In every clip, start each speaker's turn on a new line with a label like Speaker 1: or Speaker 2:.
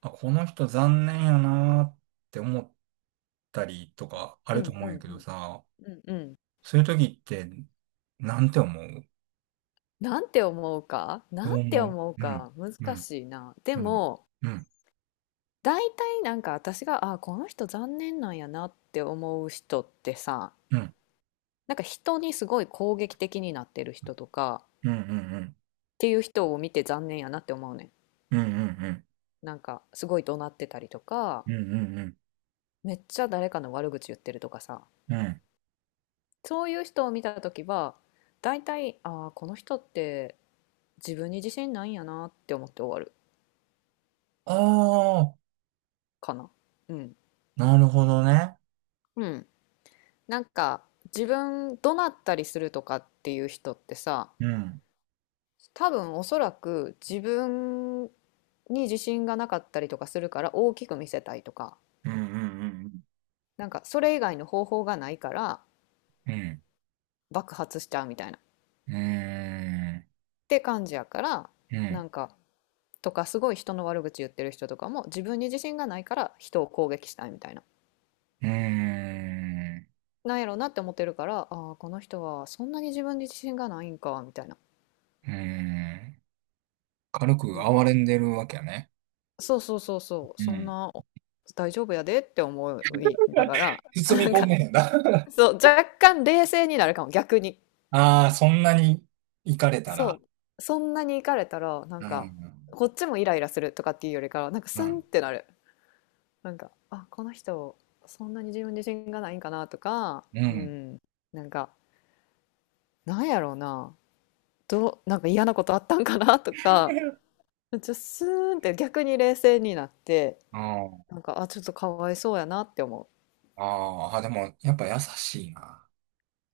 Speaker 1: あ、この人残念やなーって思ったりとかあ
Speaker 2: う
Speaker 1: ると
Speaker 2: ん
Speaker 1: 思
Speaker 2: う
Speaker 1: うんや
Speaker 2: ん
Speaker 1: け
Speaker 2: う
Speaker 1: ど
Speaker 2: ん
Speaker 1: さ、
Speaker 2: うんうん。
Speaker 1: そういう時って、なんて思う
Speaker 2: なんて思うか
Speaker 1: ど
Speaker 2: な
Speaker 1: う
Speaker 2: んて
Speaker 1: 思
Speaker 2: 思う
Speaker 1: ううん、
Speaker 2: か
Speaker 1: う
Speaker 2: 難
Speaker 1: ん、
Speaker 2: しいな。で
Speaker 1: うん、
Speaker 2: も
Speaker 1: うん、
Speaker 2: 大体なんか私があこの人残念なんやなって思う人ってさ
Speaker 1: うん、
Speaker 2: なんか人にすごい攻撃的になってる人とかっ
Speaker 1: うん、うん、うん、
Speaker 2: ていう人を見て残念やなって思うねん。
Speaker 1: うん、うん、うん、
Speaker 2: なんかすごい怒鳴ってたりとか
Speaker 1: うん、うん、うん。
Speaker 2: めっちゃ誰かの悪口言ってるとかさ
Speaker 1: うん
Speaker 2: そういう人を見た時は大体あこの人って自分に自信ないんやなって思って終わる
Speaker 1: ああ、
Speaker 2: かな。うん。
Speaker 1: なるほどね。
Speaker 2: うんなんか自分怒鳴ったりするとかっていう人ってさ
Speaker 1: うん、
Speaker 2: 多分おそらく自分に自信がなかったりとかするから大きく見せたいとか
Speaker 1: うん、うん、
Speaker 2: なんかそれ以外の方法がないから
Speaker 1: うん、うん、うん、
Speaker 2: 爆発しちゃうみたいなっ
Speaker 1: うん、
Speaker 2: て感じやから
Speaker 1: う
Speaker 2: な
Speaker 1: ん、
Speaker 2: んかとかすごい人の悪口言ってる人とかも自分に自信がないから人を攻撃したいみたいな
Speaker 1: うん、
Speaker 2: なんやろうなって思ってるからああこの人はそんなに自分に自信がないんかみたいな
Speaker 1: ん。軽
Speaker 2: ま
Speaker 1: く哀
Speaker 2: あ
Speaker 1: れんでるわけやね。
Speaker 2: そうそうそうそう、
Speaker 1: う
Speaker 2: そん
Speaker 1: ん。
Speaker 2: な大丈夫やでって思いなが ら、
Speaker 1: 包
Speaker 2: な
Speaker 1: み
Speaker 2: ん
Speaker 1: 込ん
Speaker 2: か、
Speaker 1: でへ んな。
Speaker 2: そう、若干冷静になるかも、逆に。
Speaker 1: ああ、そんなに行かれたら。
Speaker 2: そう、そんなに行かれたら、なん
Speaker 1: う
Speaker 2: か、
Speaker 1: ん、
Speaker 2: こっちもイライラするとかっていうよりかは、なんか
Speaker 1: う
Speaker 2: スンっ
Speaker 1: ん、
Speaker 2: てなる。なんか、あ、この人、そんなに自分自信がないんかなとか、
Speaker 1: う
Speaker 2: う
Speaker 1: ん。
Speaker 2: ん、なんか、なんやろうな、どう、なんか嫌なことあったんかなとか、めっちゃスーンって逆に冷静になって、
Speaker 1: あ
Speaker 2: なんか、あ、ちょっとかわいそうやなって思う。
Speaker 1: あ、ああ、でも、やっぱ優しいな。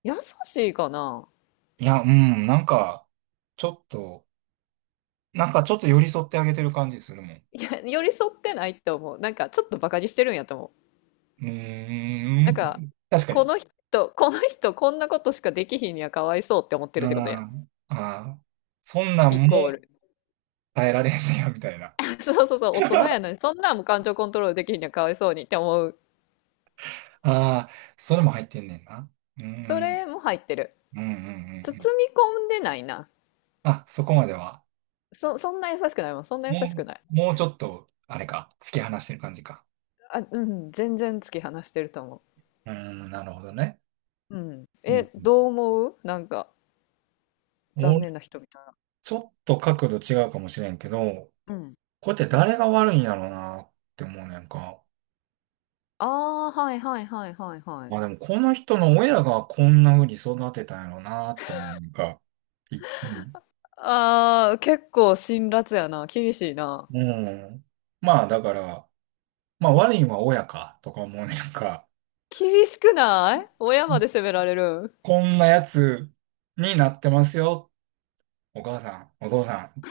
Speaker 2: 優しいかな
Speaker 1: いや、うん、なんか、ちょっと、なんかちょっと寄り添ってあげてる感じするもん。
Speaker 2: いや、寄り添ってないって思う。なんか、ちょっとバカにしてるんやと思う。
Speaker 1: うー
Speaker 2: なんか、
Speaker 1: ん、確か
Speaker 2: こ
Speaker 1: に。
Speaker 2: の人、この人、こんなことしかできひんにはかわいそうって思ってる
Speaker 1: う
Speaker 2: ってことやん。
Speaker 1: ん、ああ、そんなん
Speaker 2: イ
Speaker 1: も
Speaker 2: コール
Speaker 1: 耐えられへんねや、みたいな。
Speaker 2: そうそうそう、大人やのに、そんなんも感情コントロールできひんにはかわいそうにって思う。
Speaker 1: ああ、それも入ってんねんな。うー
Speaker 2: そ
Speaker 1: ん、
Speaker 2: れも入ってる。
Speaker 1: うん、うん、う
Speaker 2: 包
Speaker 1: ん。うん
Speaker 2: み込んでないな。
Speaker 1: あ、そこまでは。
Speaker 2: そんな優しくないもん。そんな優しく
Speaker 1: も
Speaker 2: ない。
Speaker 1: もうちょっと、あれか、突き放してる感じか。
Speaker 2: あ、うん、全然突き放してると思
Speaker 1: うん、なるほどね。
Speaker 2: う。うん。
Speaker 1: うん。
Speaker 2: え、どう思うなんか、残
Speaker 1: 俺、
Speaker 2: 念な人みたいな。
Speaker 1: ちょっと角度違うかもしれんけど、
Speaker 2: うん。
Speaker 1: これって誰が悪いんやろうなって思うねんか。
Speaker 2: ああ、はいはいはいはいは
Speaker 1: ま
Speaker 2: い。
Speaker 1: あでも、この人の親がこんな風に育てたんやろうなって思うねんか。い
Speaker 2: ああ、結構辛辣やな。厳しいな。
Speaker 1: うん。まあだから、まあ悪いんは親かとか思うねんか。
Speaker 2: 厳しくない親まで責められる
Speaker 1: こんなやつになってますよ。お母さん、お父さん。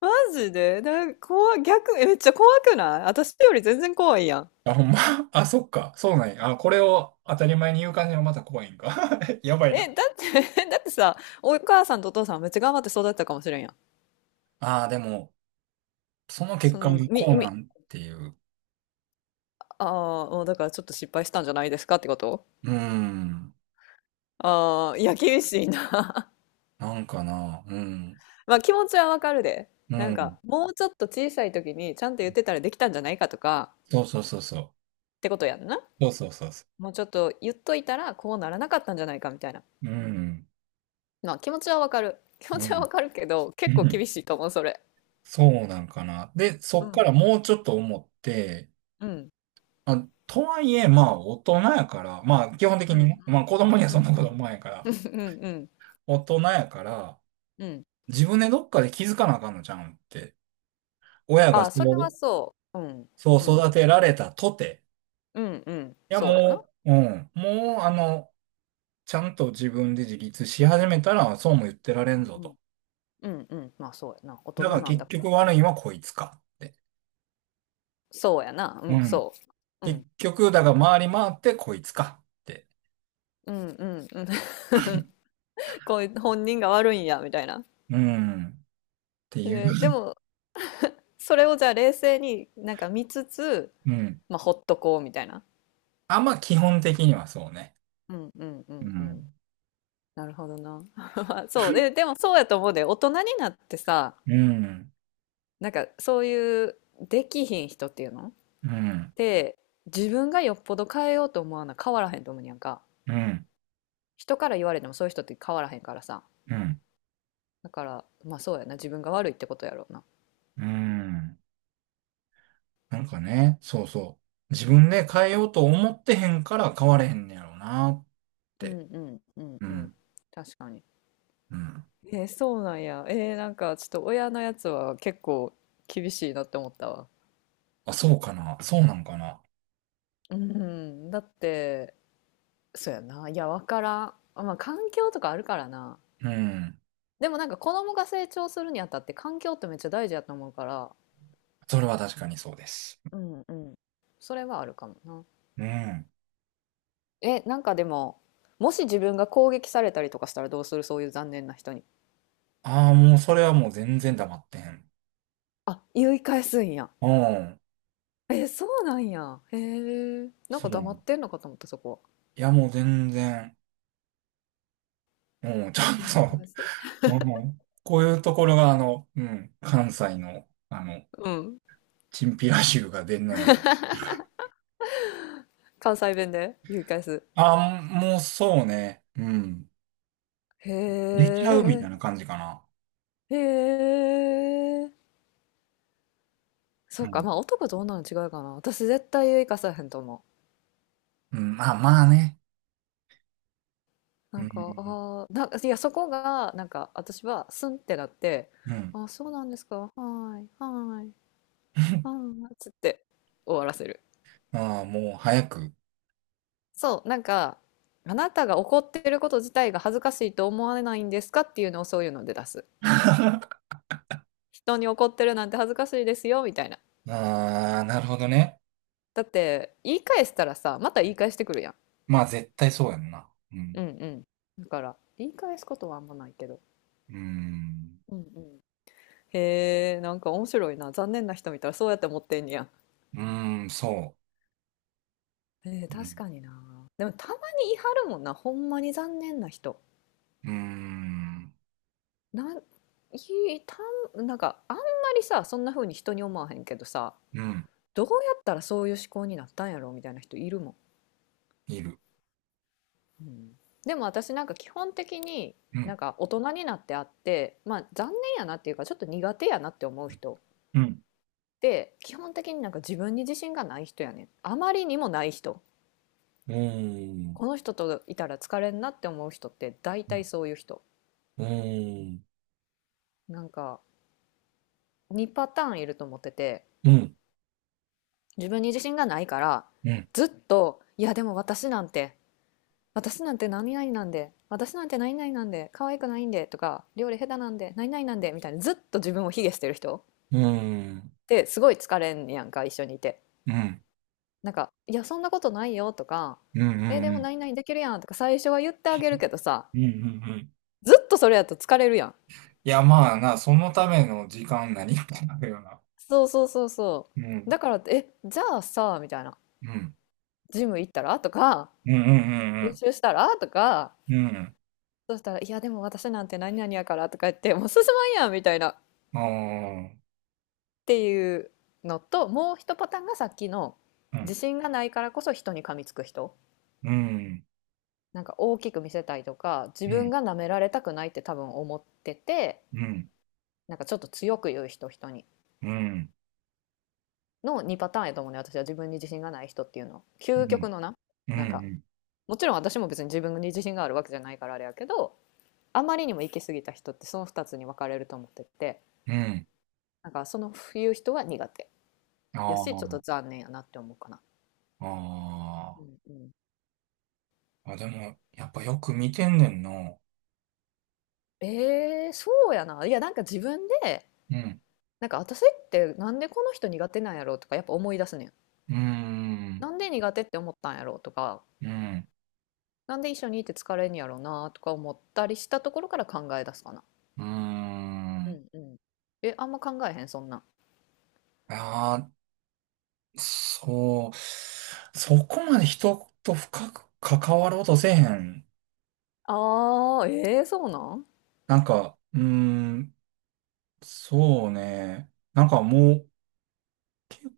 Speaker 2: マジで、怖い、逆、えめっちゃ怖くない私より全然怖いやん。
Speaker 1: あ、ほんま。あ、そっか。そうなんや。あ、これを当たり前に言う感じがまた怖いんか。やばいな。
Speaker 2: え、だって だってさ、お母さんとお父さんめっちゃ頑張って育てたかもしれんやん。
Speaker 1: ああ、でも、その結
Speaker 2: そ
Speaker 1: 果
Speaker 2: の、
Speaker 1: がこうなんっていう。
Speaker 2: ああ、もうだからちょっと失敗したんじゃないですかってこと
Speaker 1: うん。
Speaker 2: ああ、いや、厳しいな。
Speaker 1: なんかな。うん。
Speaker 2: まあ気持ちはわかるで。
Speaker 1: う
Speaker 2: なん
Speaker 1: ん。
Speaker 2: か、もうちょっと小さい時にちゃんと言ってたらできたんじゃないかとか、
Speaker 1: そうそうそうそ
Speaker 2: ってことやんな。
Speaker 1: う。そうそうそうそ
Speaker 2: もうちょっと言っといたらこうならなかったんじゃないかみたいな。
Speaker 1: う。うん。
Speaker 2: まあ気持ちはわかる。気
Speaker 1: う
Speaker 2: 持ちは
Speaker 1: ん。
Speaker 2: わかるけど、
Speaker 1: う
Speaker 2: 結構
Speaker 1: ん。
Speaker 2: 厳しいと思う、それ。
Speaker 1: そうなんかな。で、そ
Speaker 2: う
Speaker 1: っから
Speaker 2: ん。
Speaker 1: もうちょっと思って、
Speaker 2: うん。
Speaker 1: あ、とはいえ、まあ、大人やから、まあ、基本的
Speaker 2: うん
Speaker 1: に
Speaker 2: うん
Speaker 1: ね、まあ、子供には
Speaker 2: う
Speaker 1: そんな
Speaker 2: んう
Speaker 1: こと
Speaker 2: ん
Speaker 1: 思わんやから、
Speaker 2: うんうん
Speaker 1: 大人やから、
Speaker 2: うん。
Speaker 1: 自分でどっかで気づかなあかんのちゃうんって。親が
Speaker 2: あ
Speaker 1: そ
Speaker 2: あ、それはそう。うん。
Speaker 1: う、
Speaker 2: う
Speaker 1: そう
Speaker 2: ん。
Speaker 1: 育てられたとて。
Speaker 2: うんうん。
Speaker 1: いや、
Speaker 2: そうやな。
Speaker 1: もう、うん。もう、あの、ちゃんと自分で自立し始めたら、そうも言ってられ
Speaker 2: う
Speaker 1: ん
Speaker 2: ん
Speaker 1: ぞ
Speaker 2: うん。
Speaker 1: と。
Speaker 2: うんうん。まあそうやな。大人
Speaker 1: だから
Speaker 2: なんだ
Speaker 1: 結
Speaker 2: から
Speaker 1: 局
Speaker 2: ってな。
Speaker 1: 悪いのはこいつかって。
Speaker 2: そうやな。う
Speaker 1: う
Speaker 2: ん、
Speaker 1: ん。
Speaker 2: そう。う
Speaker 1: 結
Speaker 2: ん。
Speaker 1: 局、だから回り回ってこいつかって。
Speaker 2: うんうんうん。こういう本人が悪いんや、みたいな。
Speaker 1: うん。っていう。
Speaker 2: でも、それをじゃあ冷静になんか見つつ、
Speaker 1: うん。
Speaker 2: まあほっとこうみたいな。
Speaker 1: あんま基本的にはそうね。
Speaker 2: うんうんう
Speaker 1: う
Speaker 2: んうん。
Speaker 1: ん。
Speaker 2: なるほどな。そう。でもそうやと思うで、大人になってさ、
Speaker 1: うん。
Speaker 2: なんかそういうできひん人っていうの
Speaker 1: うん。
Speaker 2: で、自分がよっぽど変えようと思わな変わらへんと思うにやんか。
Speaker 1: うん。
Speaker 2: 人から言われてもそういう人って変わらへんからさ。
Speaker 1: うん。
Speaker 2: だから、まあそうやな。自分が悪いってことやろうな。
Speaker 1: うん。なんかね、そうそう。自分で変えようと思ってへんから変われへんねやろうなっ
Speaker 2: うん
Speaker 1: て。
Speaker 2: うんうん
Speaker 1: う
Speaker 2: うん。
Speaker 1: ん。
Speaker 2: 確かに。
Speaker 1: うん。
Speaker 2: そうなんや。なんかちょっと親のやつは結構厳しいなって思ったわ。
Speaker 1: あ、そうかな。そうなんかな。
Speaker 2: うん、だってそうやな。いや、わからん。まあ、環境とかあるからな。
Speaker 1: うん。
Speaker 2: でもなんか子供が成長するにあたって環境ってめっちゃ大事やと思うから、
Speaker 1: それは確かにそうです。
Speaker 2: うんうん。それはあるかもな。
Speaker 1: うん。
Speaker 2: え、なんかでも、もし自分が攻撃されたりとかしたらどうするそういう残念な人に。
Speaker 1: ああ、もうそれはもう全然黙ってん。
Speaker 2: あ、言い返すんや。
Speaker 1: うん。
Speaker 2: え、そうなんや。へえ。なん
Speaker 1: そ
Speaker 2: か黙
Speaker 1: う。
Speaker 2: ってんのかと思った、そこは。
Speaker 1: いや、もう全然。うん、ちょ
Speaker 2: 言い
Speaker 1: っと、
Speaker 2: 返す
Speaker 1: うん。こういうところが、あの、うん、関西の、あの、
Speaker 2: うん。
Speaker 1: チンピラ臭が出んのや。
Speaker 2: 関西弁で言い返す。
Speaker 1: ああ、もうそうね。うん。
Speaker 2: へ
Speaker 1: 出ちゃうみた
Speaker 2: え。
Speaker 1: いな感じかな。
Speaker 2: へえ。そ
Speaker 1: う
Speaker 2: うか、
Speaker 1: ん。
Speaker 2: まあ男と女の違いかな。私絶対生かさへんと思
Speaker 1: うん、まあまあね。
Speaker 2: う。
Speaker 1: う
Speaker 2: なんか、
Speaker 1: ん。
Speaker 2: ああ、なんか、いや、そこが、なんか、私は、スンってなって、
Speaker 1: うん。
Speaker 2: ああ、そうなんですか。はーい、はーい、は ーい、つって終わらせる。
Speaker 1: ああ、もう早く。
Speaker 2: そう、なんか、あなたが怒ってること自体が恥ずかしいと思われないんですかっていうのをそういうので出す。人に怒ってるなんて恥ずかしいですよ、みたいな。
Speaker 1: ああ、なるほどね。
Speaker 2: だって、言い返したらさ、また言い返してくるやん。
Speaker 1: まあ絶対そうやんな。う
Speaker 2: う
Speaker 1: ん。
Speaker 2: んうん。だから、言い返すことはあんまないけど。
Speaker 1: うん。
Speaker 2: うんうん。へえ、なんか面白いな。残念な人見たらそうやって思ってんねや。
Speaker 1: うん、そう。う
Speaker 2: 確
Speaker 1: ん
Speaker 2: かにな。でもたまに言い張るもんな。ほんまに残念な人。
Speaker 1: うーん。
Speaker 2: なん、いたなんかあんまりさ、そんな風に人に思わへんけどさ、
Speaker 1: うん。
Speaker 2: どうやったらそういう思考になったんやろみたいな人いるもん。
Speaker 1: いる。
Speaker 2: うんでも私なんか基本的に
Speaker 1: う
Speaker 2: なん
Speaker 1: ん。
Speaker 2: か大人になってあって、まあ残念やなっていうかちょっと苦手やなって思う人っ
Speaker 1: うん。
Speaker 2: て基本的になんか自分に自信がない人やねん。あまりにもない人。
Speaker 1: うーん。
Speaker 2: この人といたら疲れんなって思う人って大
Speaker 1: う
Speaker 2: 体
Speaker 1: ん。
Speaker 2: そういう人
Speaker 1: うん。
Speaker 2: なんか2パターンいると思ってて
Speaker 1: うん。
Speaker 2: 自分に自信がないから
Speaker 1: うん。
Speaker 2: ずっと「いやでも私なんて私なんて何々なんで私なんて何々なんで可愛くないんで」とか「料理下手なんで何々なんで」みたいなずっと自分を卑下してる人っ
Speaker 1: うん。
Speaker 2: てすごい疲れんやんか一緒にいて。
Speaker 1: うん。うん。うん。
Speaker 2: なんか「いやそんなことないよ」とか
Speaker 1: う
Speaker 2: 「えでも
Speaker 1: ん。
Speaker 2: 何々できるやん」とか最初は言ってあげるけどさ
Speaker 1: うん。うん
Speaker 2: ずっとそれやと疲れるやん。
Speaker 1: いや、まあな、そのための時間何かなるよな。
Speaker 2: そうそうそうそ
Speaker 1: うん。
Speaker 2: う。だからって、え、じゃあさ、みたいな。
Speaker 1: うん。
Speaker 2: ジム行ったらとか、
Speaker 1: うん。う
Speaker 2: 練
Speaker 1: ん。
Speaker 2: 習したらとか、
Speaker 1: うんうんうん。うん。
Speaker 2: そしたら、いや、でも私なんて何々やからとか言って、もう進まんやんみたいなっ
Speaker 1: あ
Speaker 2: ていうのと、もう一パターンがさっきの、
Speaker 1: あ。う
Speaker 2: 自
Speaker 1: ん。
Speaker 2: 信がないからこそ人に噛みつく人。
Speaker 1: うん。
Speaker 2: なんか大きく見せたいとか、自
Speaker 1: う
Speaker 2: 分
Speaker 1: ん。
Speaker 2: が舐められたくないって多分思ってて、
Speaker 1: うん。
Speaker 2: なんかちょっと強く言う人、人に。
Speaker 1: うん。
Speaker 2: の2パターンやと思うね、私は自分に自信がない人っていうの。究極のな、
Speaker 1: う
Speaker 2: なんか
Speaker 1: ん。
Speaker 2: もちろん私も別に自分に自信があるわけじゃないからあれやけどあまりにも行き過ぎた人ってその二つに分かれると思ってて
Speaker 1: うん。
Speaker 2: なんかその言う人は苦手やしちょっ
Speaker 1: あ
Speaker 2: と残念やなって思うかな。う
Speaker 1: あ。あ
Speaker 2: んうん
Speaker 1: あ。あ、でも、やっぱよく見てんねんな。
Speaker 2: そうやないやなんか自分で
Speaker 1: うん。
Speaker 2: なんか私ってなんでこの人苦手なんやろうとかやっぱ思い出すねん。
Speaker 1: うーん。
Speaker 2: なんで苦手って思ったんやろうとか
Speaker 1: うん。
Speaker 2: なんで一緒にいて疲れんやろうなとか思ったりしたところから考え出すかな。
Speaker 1: うー
Speaker 2: う
Speaker 1: ん。
Speaker 2: んうん。え、あんま考えへんそんなん。
Speaker 1: ああ、そう。そこまで人と深く関わろうとせえへん。
Speaker 2: そうなん
Speaker 1: なんか、うーん、そうね。なんかもう結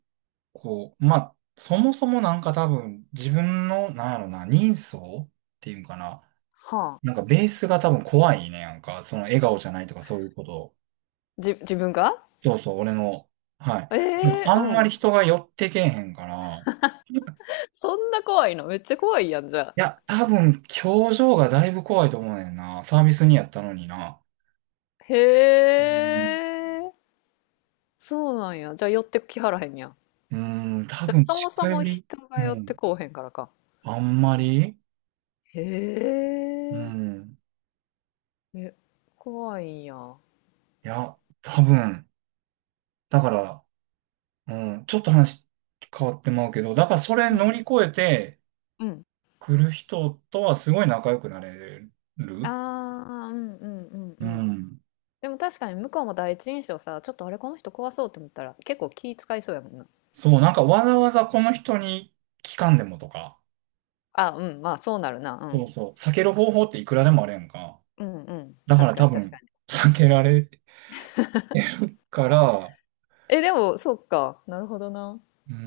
Speaker 1: 構、まあ、そもそもなんか多分自分の、なんやろな、人相っていうんかな。
Speaker 2: は
Speaker 1: なんかベースが多分怖いねなんか。その笑顔じゃないとかそういうこと。
Speaker 2: 自分が
Speaker 1: そうそう、俺の。はい。
Speaker 2: え
Speaker 1: ま
Speaker 2: え
Speaker 1: あ
Speaker 2: ー
Speaker 1: んま
Speaker 2: う
Speaker 1: り
Speaker 2: ん。
Speaker 1: 人が寄ってけえへんから。
Speaker 2: そんな怖いのめっちゃ怖いやん、じゃあ。
Speaker 1: や、多分、表情がだいぶ怖いと思うねんな。サービスにやったのにな。
Speaker 2: へ
Speaker 1: うん。
Speaker 2: え、そうなんや。じゃあ寄ってきはらへんやん。
Speaker 1: うん、多
Speaker 2: じゃあ
Speaker 1: 分、
Speaker 2: そ
Speaker 1: 近
Speaker 2: もそ
Speaker 1: 寄
Speaker 2: も
Speaker 1: り、
Speaker 2: 人が
Speaker 1: う
Speaker 2: 寄って
Speaker 1: ん、
Speaker 2: こうへんからか。
Speaker 1: あんまり、
Speaker 2: へ
Speaker 1: う
Speaker 2: え、
Speaker 1: ん、
Speaker 2: え、怖いんや。
Speaker 1: いや、多分、だから、うん、ちょっと話変わってまうけど、だからそれ
Speaker 2: う
Speaker 1: 乗り
Speaker 2: ん。
Speaker 1: 越えて
Speaker 2: うん。
Speaker 1: 来る人とはすごい仲良くなれ
Speaker 2: あ
Speaker 1: る。
Speaker 2: あ、うんうんうん
Speaker 1: う
Speaker 2: うん。
Speaker 1: ん。
Speaker 2: でも確かに向こうも第一印象さ、ちょっとあれこの人怖そうって思ったら結構気使いそうやもんな。
Speaker 1: そう、なんかわざわざこの人に聞かんでもとか、
Speaker 2: あ、うん、まあそうなるな。う
Speaker 1: そう
Speaker 2: ん。
Speaker 1: そう、避ける方法っていくらでもあるやんか。
Speaker 2: うんうん。
Speaker 1: だか
Speaker 2: 確
Speaker 1: ら
Speaker 2: か
Speaker 1: 多
Speaker 2: に確か
Speaker 1: 分、
Speaker 2: に。
Speaker 1: 避けられから、
Speaker 2: え、でも、そっか。なるほどな。
Speaker 1: うん、う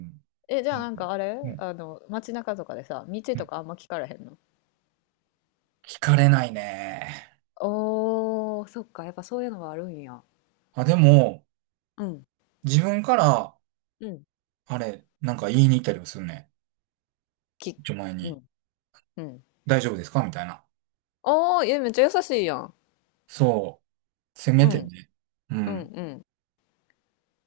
Speaker 1: ん
Speaker 2: え、じゃあなんかあれ
Speaker 1: うん
Speaker 2: あの、街中とかでさ、道
Speaker 1: う
Speaker 2: と
Speaker 1: ん
Speaker 2: かあんま聞かれへんの
Speaker 1: 聞かれないね。
Speaker 2: おー、そっか、やっぱそういうのはあるんや。
Speaker 1: あ、でも、
Speaker 2: うん、
Speaker 1: 自分から、
Speaker 2: うん。
Speaker 1: あれ、なんか言いに行ったりもするね。
Speaker 2: き、
Speaker 1: 前
Speaker 2: う
Speaker 1: に、
Speaker 2: ん、うん。
Speaker 1: 大丈夫ですかみたいな。
Speaker 2: おー、いや、めっちゃ優しいやん。
Speaker 1: そう。せめ
Speaker 2: う
Speaker 1: て
Speaker 2: ん、
Speaker 1: ね。う
Speaker 2: うん、
Speaker 1: ん。
Speaker 2: うん。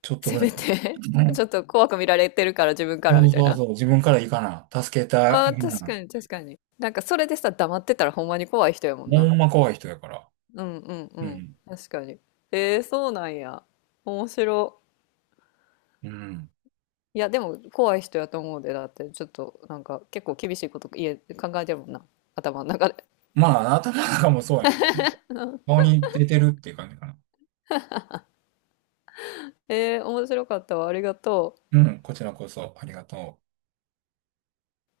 Speaker 1: ちょっと
Speaker 2: せ
Speaker 1: ぐら
Speaker 2: め
Speaker 1: いは。
Speaker 2: て
Speaker 1: う
Speaker 2: ちょっ
Speaker 1: ん。
Speaker 2: と怖く見られてるから自分か
Speaker 1: そ
Speaker 2: らみ
Speaker 1: う
Speaker 2: たい
Speaker 1: そう
Speaker 2: な。
Speaker 1: そう。自分から行かな。助けた
Speaker 2: あー、
Speaker 1: い
Speaker 2: 確
Speaker 1: な。
Speaker 2: かに、確かに。なんかそれでさ、黙ってたらほんまに怖い人やもん
Speaker 1: ほ
Speaker 2: な。
Speaker 1: んま怖い人やから。
Speaker 2: うん、うん、う
Speaker 1: う
Speaker 2: ん。
Speaker 1: ん。
Speaker 2: 確かに。そうなんや。面白。
Speaker 1: うん。
Speaker 2: いや、でも怖い人やと思うで、だって、ちょっと、なんか、結構厳しいこと家考えてるもんな、頭の中で。
Speaker 1: まあ、頭なんかもそうやね。顔 に出てるっていう感じかな。
Speaker 2: 面白かったわ、ありがとう。
Speaker 1: うん。こちらこそ、ありがとう。